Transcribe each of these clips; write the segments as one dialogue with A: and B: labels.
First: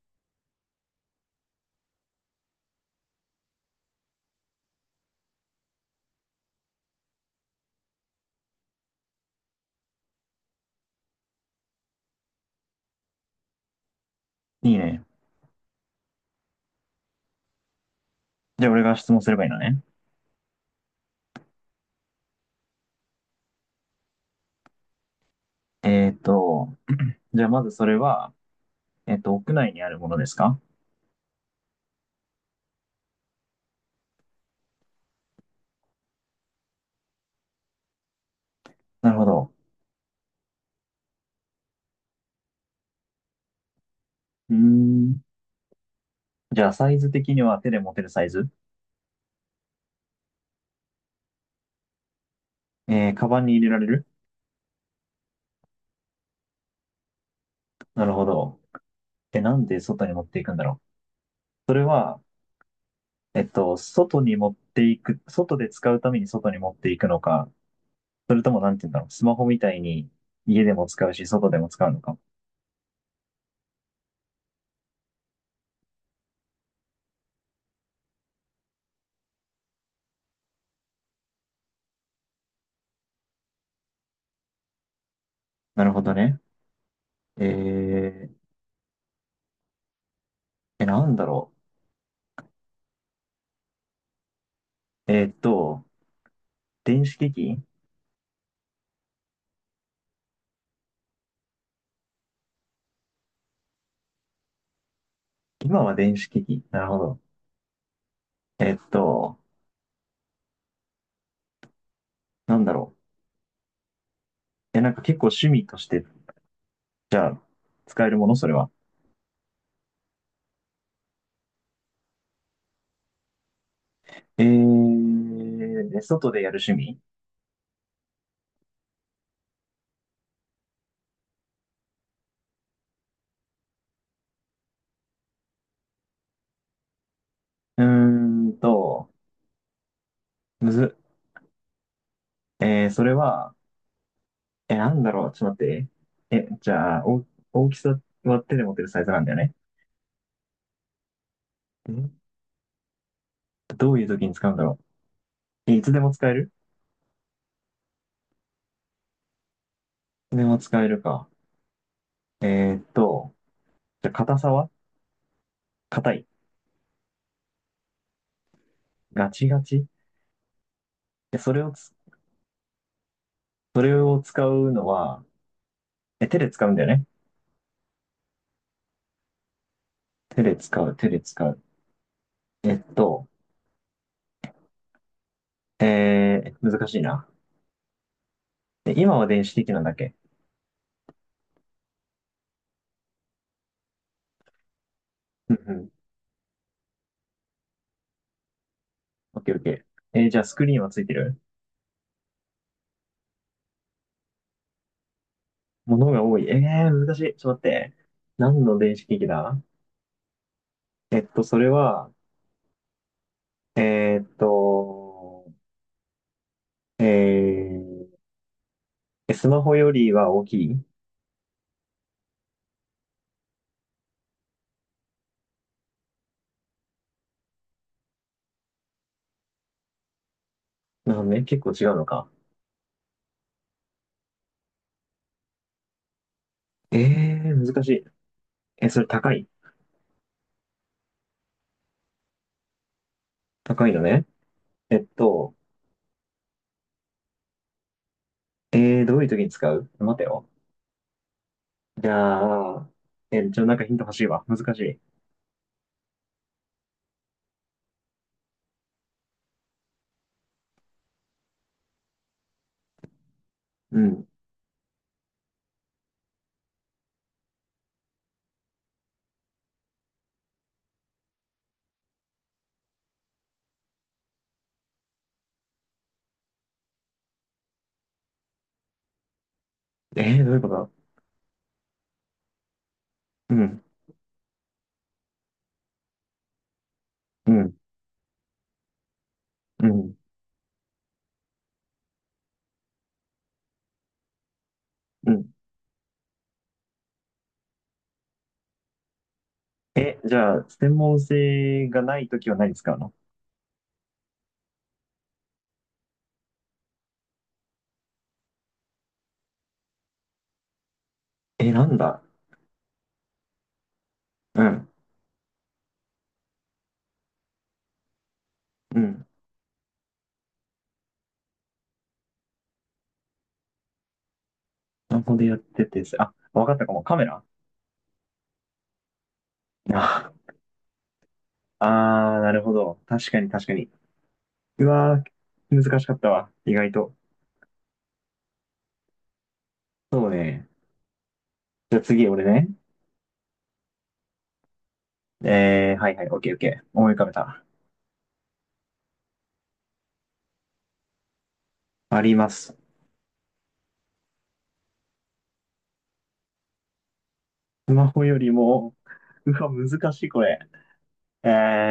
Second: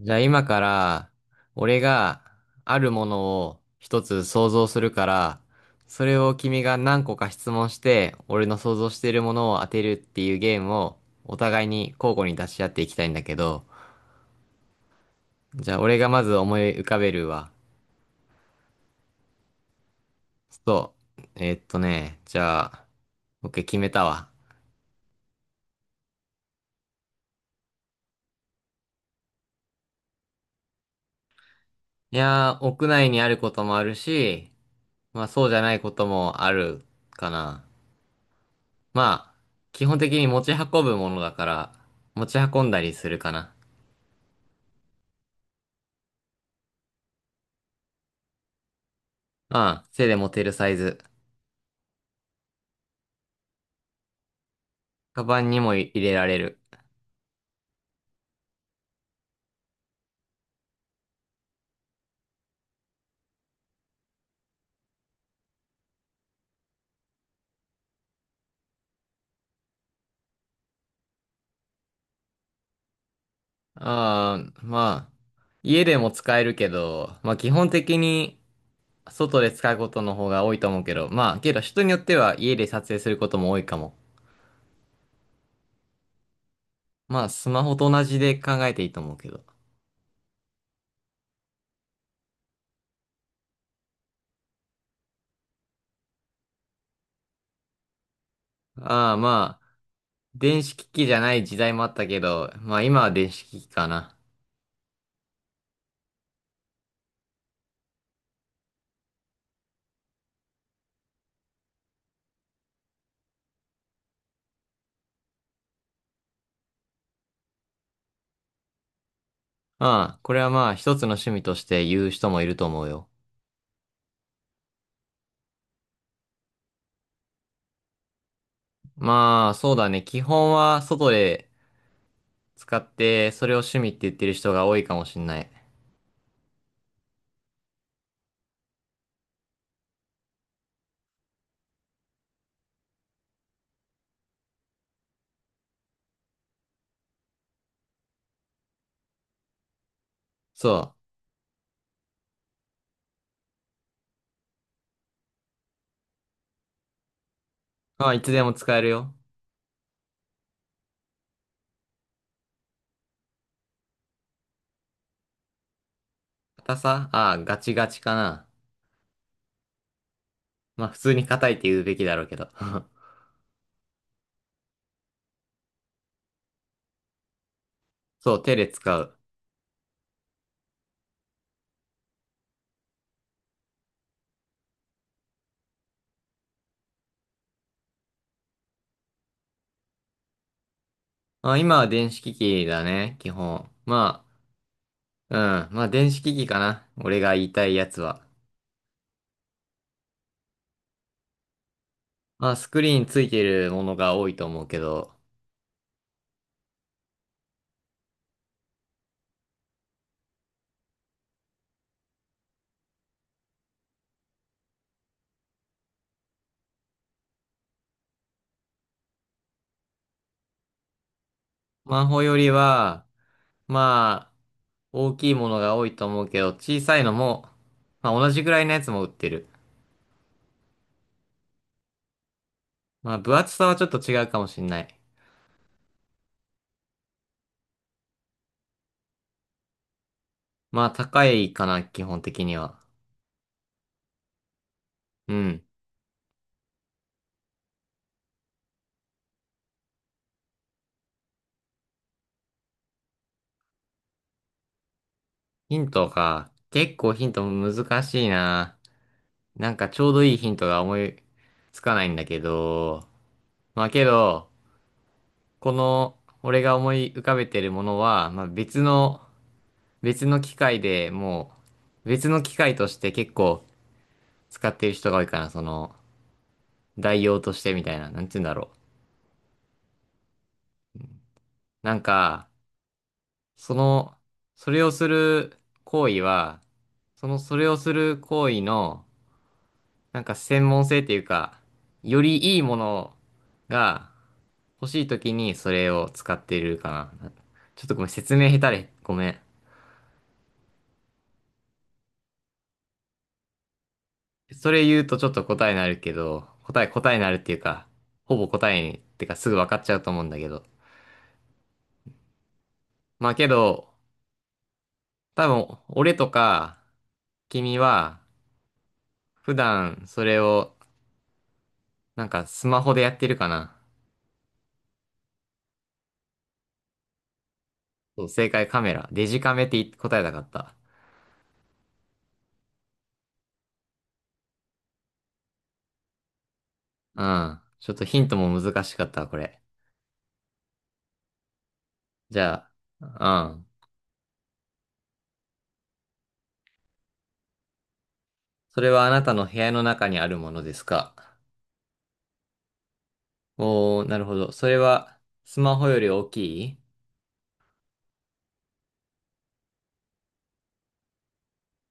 A: じゃあ今から、俺があるものを一つ想像するから、それを君が何個か質問して、俺の想像しているものを当てるっていうゲームをお互いに交互に出し合っていきたいんだけど、
B: いいね。
A: じゃあ俺がまず思い浮かべるわ。
B: じゃあ俺が質問すればいいのね。
A: そう。じゃあ、OK 決めたわ。
B: えーっと、じゃあまずそれは、屋内にあるものですか？
A: いやー、屋内にあることもあるし、まあそうじゃないこともあるかな。
B: なるほ
A: まあ、
B: ど。
A: 基本的に持ち運ぶものだから、持ち運んだりするかな。
B: うーん。じゃあサイズ的には手で持てるサイズ？
A: うん、手で持てるサイズ。
B: えー、カバンに入れられる？
A: カバンにも入れられる。
B: なるほど。え、なんで外に持っていくんだろう？それは、えっと、外に持っていく、外で使うために外に持っていくのか、それともなんて言うんだろう、スマホみたいに家でも使うし、外でも使うのか？
A: まあ、家でも使えるけど、まあ基本的に外で使うことの方が多いと思うけど、まあけど人によっては家で撮影することも多いかも。
B: なるほどね。
A: まあ
B: え
A: スマホと同じで
B: ー、
A: 考えていいと思うけど。
B: え、なんだろう。電子機器？
A: まあ、電子機器じゃない時代もあったけど、まあ今は電子機器かな。
B: 今は電子機器。なるほど。えっと、なんだろう。え、なんか結構趣味として、じゃあ、使えるものそれは？
A: ああ、これはまあ一つの趣味として言う人もいると思うよ。
B: えー、で外でやる趣味？
A: まあ、そうだね。基本は外で使って、それを趣味って言ってる人が多いかもしんない。
B: うーんと、むず、えー、それは、え、なんだろう。ちょっと待って。え、じゃあ、お、大きさは手で持てるサイズなんだよね？
A: そ
B: んどういう時に使うんだろう。え、いつでも使える？
A: う。まあ、いつでも使えるよ。
B: いつでも使えるか。えーっと、じゃあ、硬さは硬い？
A: 硬さガチガチかな。
B: ガチガチ。
A: まあ、普通に
B: え、
A: 硬い
B: そ
A: って
B: れを
A: 言う
B: つ、
A: べきだろうけど。
B: それを使うのは、え、手で使うんだよね？
A: そう、手で使う。
B: 手で使う、手で使う。えっと、えー、難しいな。え今は電子的なんだっけ？
A: まあ、今は電子機器だね、基本。ま
B: うん
A: あ、う
B: う
A: ん。まあ、
B: ん。
A: 電子機器かな。俺が言いたいやつは。
B: オッケーオッケー。えー、じゃあスクリーンはついてる？
A: まあ、スクリーンついてるものが多いと思うけど、
B: ものが多い。えー、難しい。ちょっと待って。何の電子機器だ？えっと、それは、えーっと、えー、えスマホよりは大きい？
A: スマホよりは、まあ、大きいものが多いと思うけど、小さいのも、まあ同じぐらいのやつも売ってる。
B: なるほどね。結構違うのか。
A: まあ分厚さはちょっと違うかもしんない。
B: えー、難しい。え、それ高い？
A: まあ高いかな、基本的には。
B: 高いのね。えっ
A: う
B: と、
A: ん。
B: えー、どういう時に使う待てよ。じゃあ、え、ちょ、なんかヒント欲しいわ。難しい。
A: ヒントか。結構ヒント難しいな。なんかちょうどいいヒントが思いつかないんだけど。まあ
B: う
A: け
B: ん。
A: ど、この俺が思い浮かべてるものは、まあ別の、別の機械で別の機械として結構使ってる人が多いかな。その、代用としてみたいな。なんて言うんだろう。
B: えー、どういうことだ？
A: なんか、
B: う
A: そ
B: ん、
A: の、それをする行為は、その、
B: う
A: それ
B: ん、
A: をする行為の、
B: うん、
A: なんか専門性っていうか、よりいいものが欲しい
B: う
A: 時
B: ん。
A: にそれを使ってるかな。ちょっとごめん、説明下手で、ごめん。
B: え、じゃあ、専門性がないときは何使うの？
A: それ言うとちょっと答えになるけど、答えになるっていうか、ほぼ答えに、ってかすぐ分かっちゃうと思うんだけど。
B: え、なんだ？
A: まあけど、
B: うん、
A: 多分、俺とか、君は、
B: うん。
A: 普段それを、なんかスマホでやってるかな。
B: スマホでやってて、あ、わかったかも。カメラ？
A: そう、正解カメラ。デジカメって答えた
B: あ
A: かった。
B: あー、なるほど。確かに確かに。うわー、難しかったわ。意外と。
A: うん。ちょっとヒントも難しかったわ、これ。
B: そうね。じゃあ次、
A: じ
B: 俺
A: ゃ
B: ね。
A: あ、うん。
B: えー、はいはい、オッケーオッケー。思い浮かべた。
A: それはあなたの部屋の中にあるものですか？
B: あります。
A: おー、なるほど。それは、スマホより大きい？
B: スマホよりも、うわ、難しい、これ。え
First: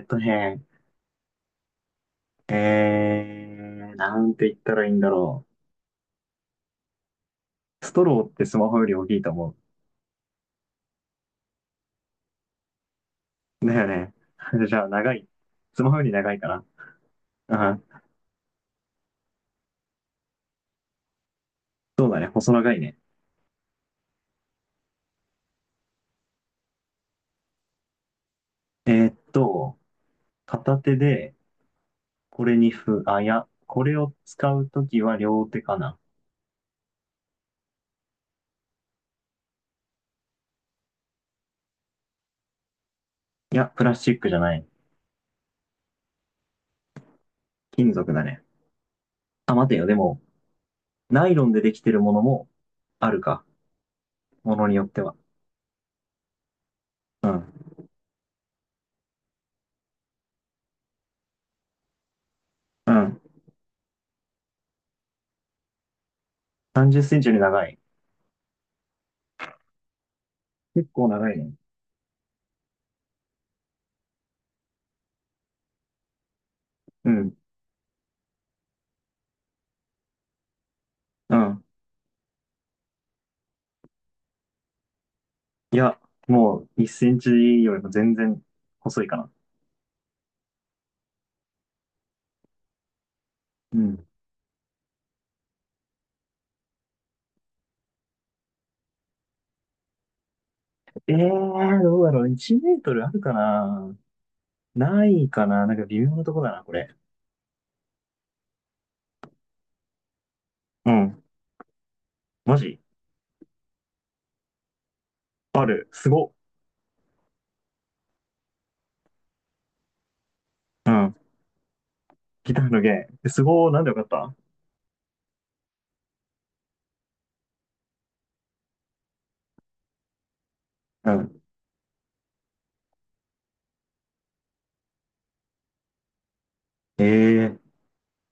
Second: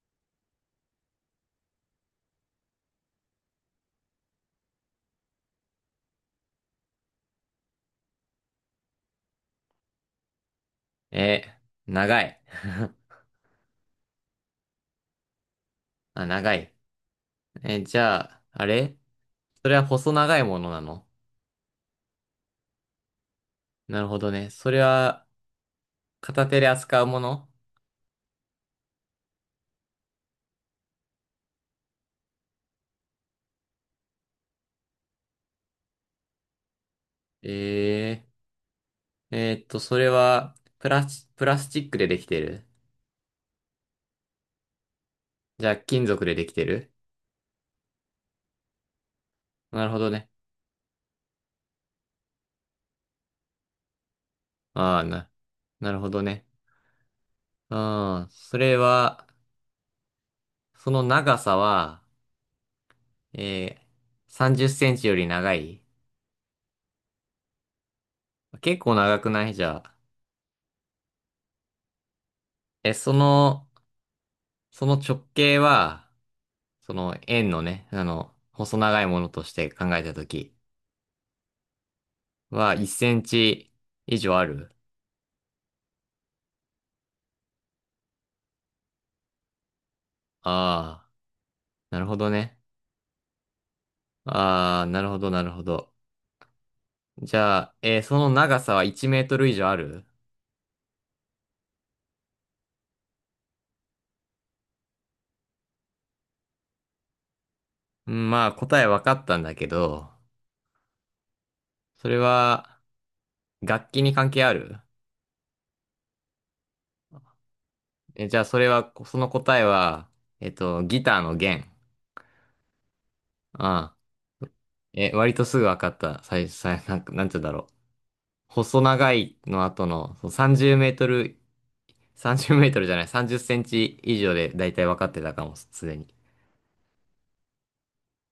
B: ーっとね、えー、なんて言ったらいいんだろう。ストローってスマホより大きいと思
A: え、長い。
B: う。だよね。じゃあ、長い。スマホより
A: あ、
B: 長いか
A: 長
B: な。
A: い。
B: うん。
A: え、じゃあ、あれ？それは細長いものなの？
B: そうだね。細長いね。
A: なるほどね。それは、片手で扱うもの？
B: えーっと、片手で、これにふ、あ、いや、これを使うときは両手かな。
A: えそれは、プラスチックでできてる？
B: いや、プラスチックじゃない。
A: じゃあ、金属でできてる？
B: 金属だね。あ、待て
A: な
B: よ。
A: る
B: で
A: ほど
B: も、
A: ね。
B: ナイロンでできてるものもあるか。ものによっ
A: あ
B: て
A: あ、
B: は。
A: な、なるほどね。
B: うん。
A: うん。それは、その長さは、
B: うん。
A: え30センチより長い？
B: 30センチより長い。
A: 結構長くないじゃあ。
B: 結構長いね。
A: え、その、その直径は、そ
B: う
A: の
B: ん。
A: 円のね、あの、細長いものとして考えたとき
B: うん。
A: は、1センチ以上ある？
B: いや、もう1センチよりも全然細いかな。
A: ああー、なるほどね。
B: うん。
A: ああ、なるほど、なるほど。じゃあ、えーその長さは1メートル以上ある？
B: ええー、どうだろう。1メートルあるかな？ないかな、なんか微妙なとこだな、これ。
A: うん、まあ、答え分かったんだけど、
B: うん。
A: それ
B: マ
A: は、
B: ジ？
A: 楽器に関係ある？
B: ある。すご。
A: え、じゃあそれは、その答えは、えっと、
B: う
A: ギ
B: ん。
A: ターの弦。
B: ギターの弦。えすごー。なんで
A: あ
B: よ
A: あ。
B: かった？
A: え、割とすぐ分かった。最初、最なんか、なんて言うんだろう。細長いの後の、そう30メート
B: う
A: ル、
B: ん。
A: 30メートルじゃない、30センチ以上でだいたい分かってたかも、すでに。
B: ええ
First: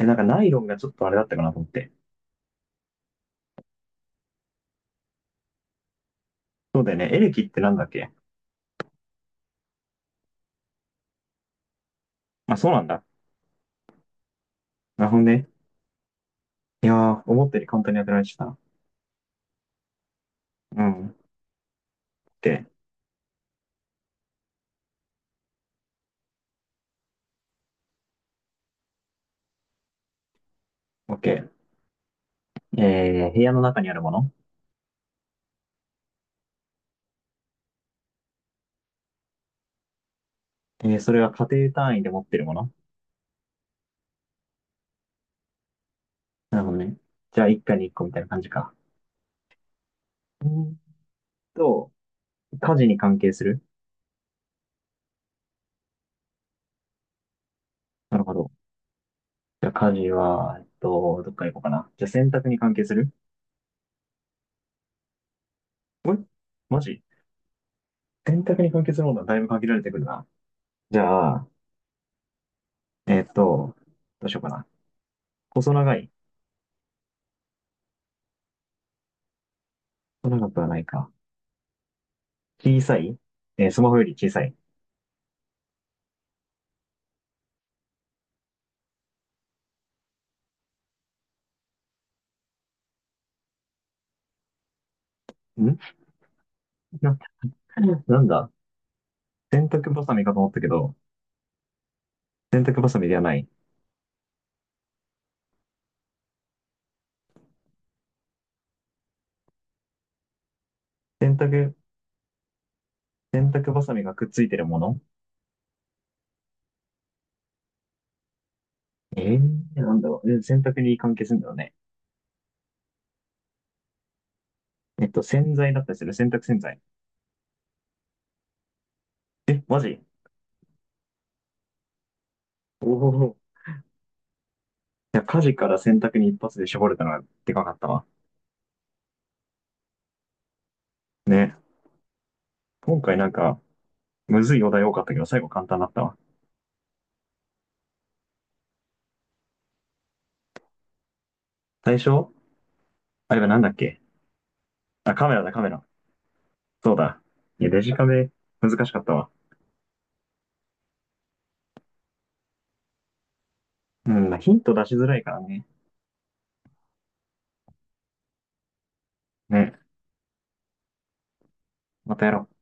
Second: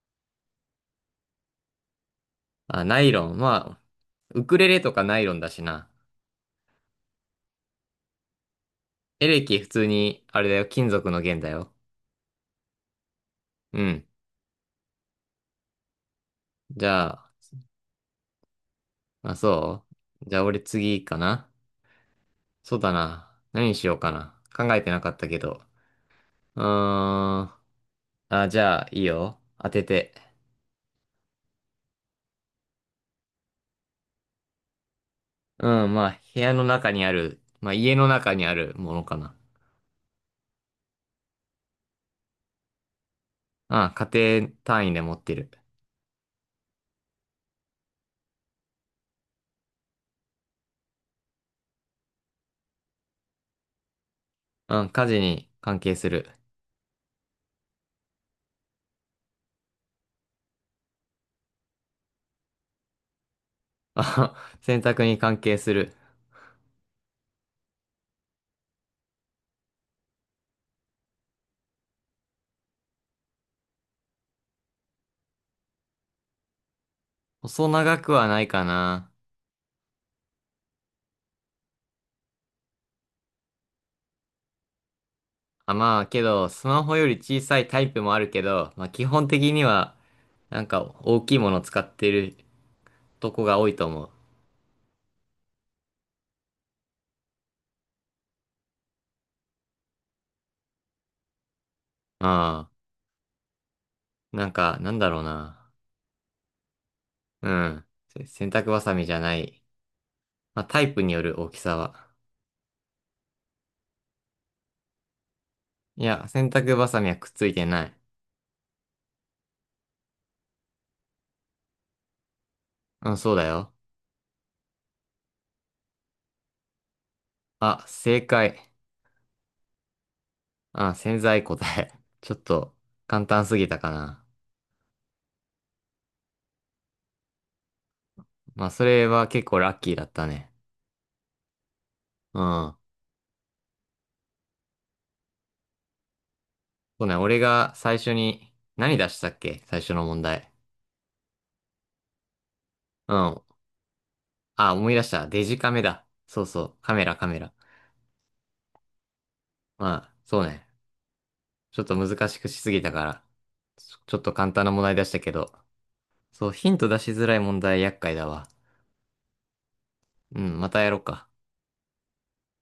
B: え、なんかナイロンがちょっとあれだったかなと思って。
A: あ、ナイロン。まあ、ウクレレとかナイロンだしな。
B: そうだよね。エレキってなんだっけ？
A: エレキ普通に、あれだよ、金属の弦だよ。
B: あ、そうなんだ。
A: うん。
B: なるほどね。
A: じ
B: いや
A: ゃ
B: ー、
A: あ、
B: 思ったより簡単に当てられてた。
A: まあ、そうじゃあ俺
B: う
A: 次
B: ん。
A: かな？
B: で、
A: そうだな。何にしようかな。考えてなかったけど。うーん。あ、じゃあ、いいよ。当てて。
B: OK。えー、部屋の中にあるもの。
A: うん、まあ、部屋の中にある、まあ、家の中にあるものかな。
B: えー、それは家庭単位で持ってるもの？
A: あ家庭単位で持ってる。
B: なるほどね。じゃあ、一家に一個みたいな感じか。うーんと、家事に関係する？
A: うん、家事に関係する。
B: なるほど。じゃあ、家事は、えっと、どっから行こうかな。じゃあ、洗濯に関係する？
A: あ、洗濯に関係する。
B: えマジ？洗濯に関係するものはだいぶ限られてくるな。じゃあ、えっと、どうしようかな。細長い？
A: 細長くはないかな。
B: 細長くはないか。小さい？えースマホより小さい。
A: あ、まあ、けど、スマホより小さいタイプもあるけど、まあ、基本的には、なんか、大きいもの使ってるとこが多いと思う。
B: んな、なんだ？洗濯バサミかと思ったけど、洗
A: あ
B: 濯バサミではない。
A: なんだろうな。うん。せ洗濯バサミじゃない。まあ、タイプによ
B: 洗
A: る大き
B: 濯、
A: さは。
B: 洗濯バサミがくっついてるもの？
A: いや、洗濯バサミはくっついてない。
B: えー、なんだろう。え洗濯に関係するんだよね？
A: うん、そうだよ。
B: えっと、洗剤だったりする、洗濯洗剤。
A: あ、正解。
B: え、マジ？
A: あ、潜在答え。ちょっと
B: お
A: 簡
B: おー、
A: 単
B: い
A: すぎたかな。
B: や、家事から洗濯に一発で絞れたのがでかかったわ。
A: まあ、それは結構ラッキーだったね。
B: ね。
A: うん。
B: 今回なんか、むずいお題多かったけど、最後簡単だったわ。
A: そうね、俺が最初に、何出したっけ最初の問題。
B: 最初
A: う
B: あ
A: ん。
B: れはなんだっけ？
A: あ、思い出し
B: あ、
A: た。
B: カメ
A: デ
B: ラだ、
A: ジ
B: カメ
A: カメ
B: ラ。
A: だ。そうそう。カ
B: そう
A: メラ、
B: だ。
A: カメラ。
B: いや、デジカメ、難しかったわ。
A: まあ、そうね。ちょっと難しくしすぎたから。ちょ
B: う
A: ちょっと
B: ん、
A: 簡
B: ヒン
A: 単な
B: ト
A: 問
B: 出
A: 題
B: し
A: 出
B: づ
A: し
B: ら
A: た
B: い
A: け
B: から
A: ど。
B: ね。
A: そう、ヒント出しづらい問題厄介だわ。
B: ね。
A: うん、またやろうか。
B: またやろう。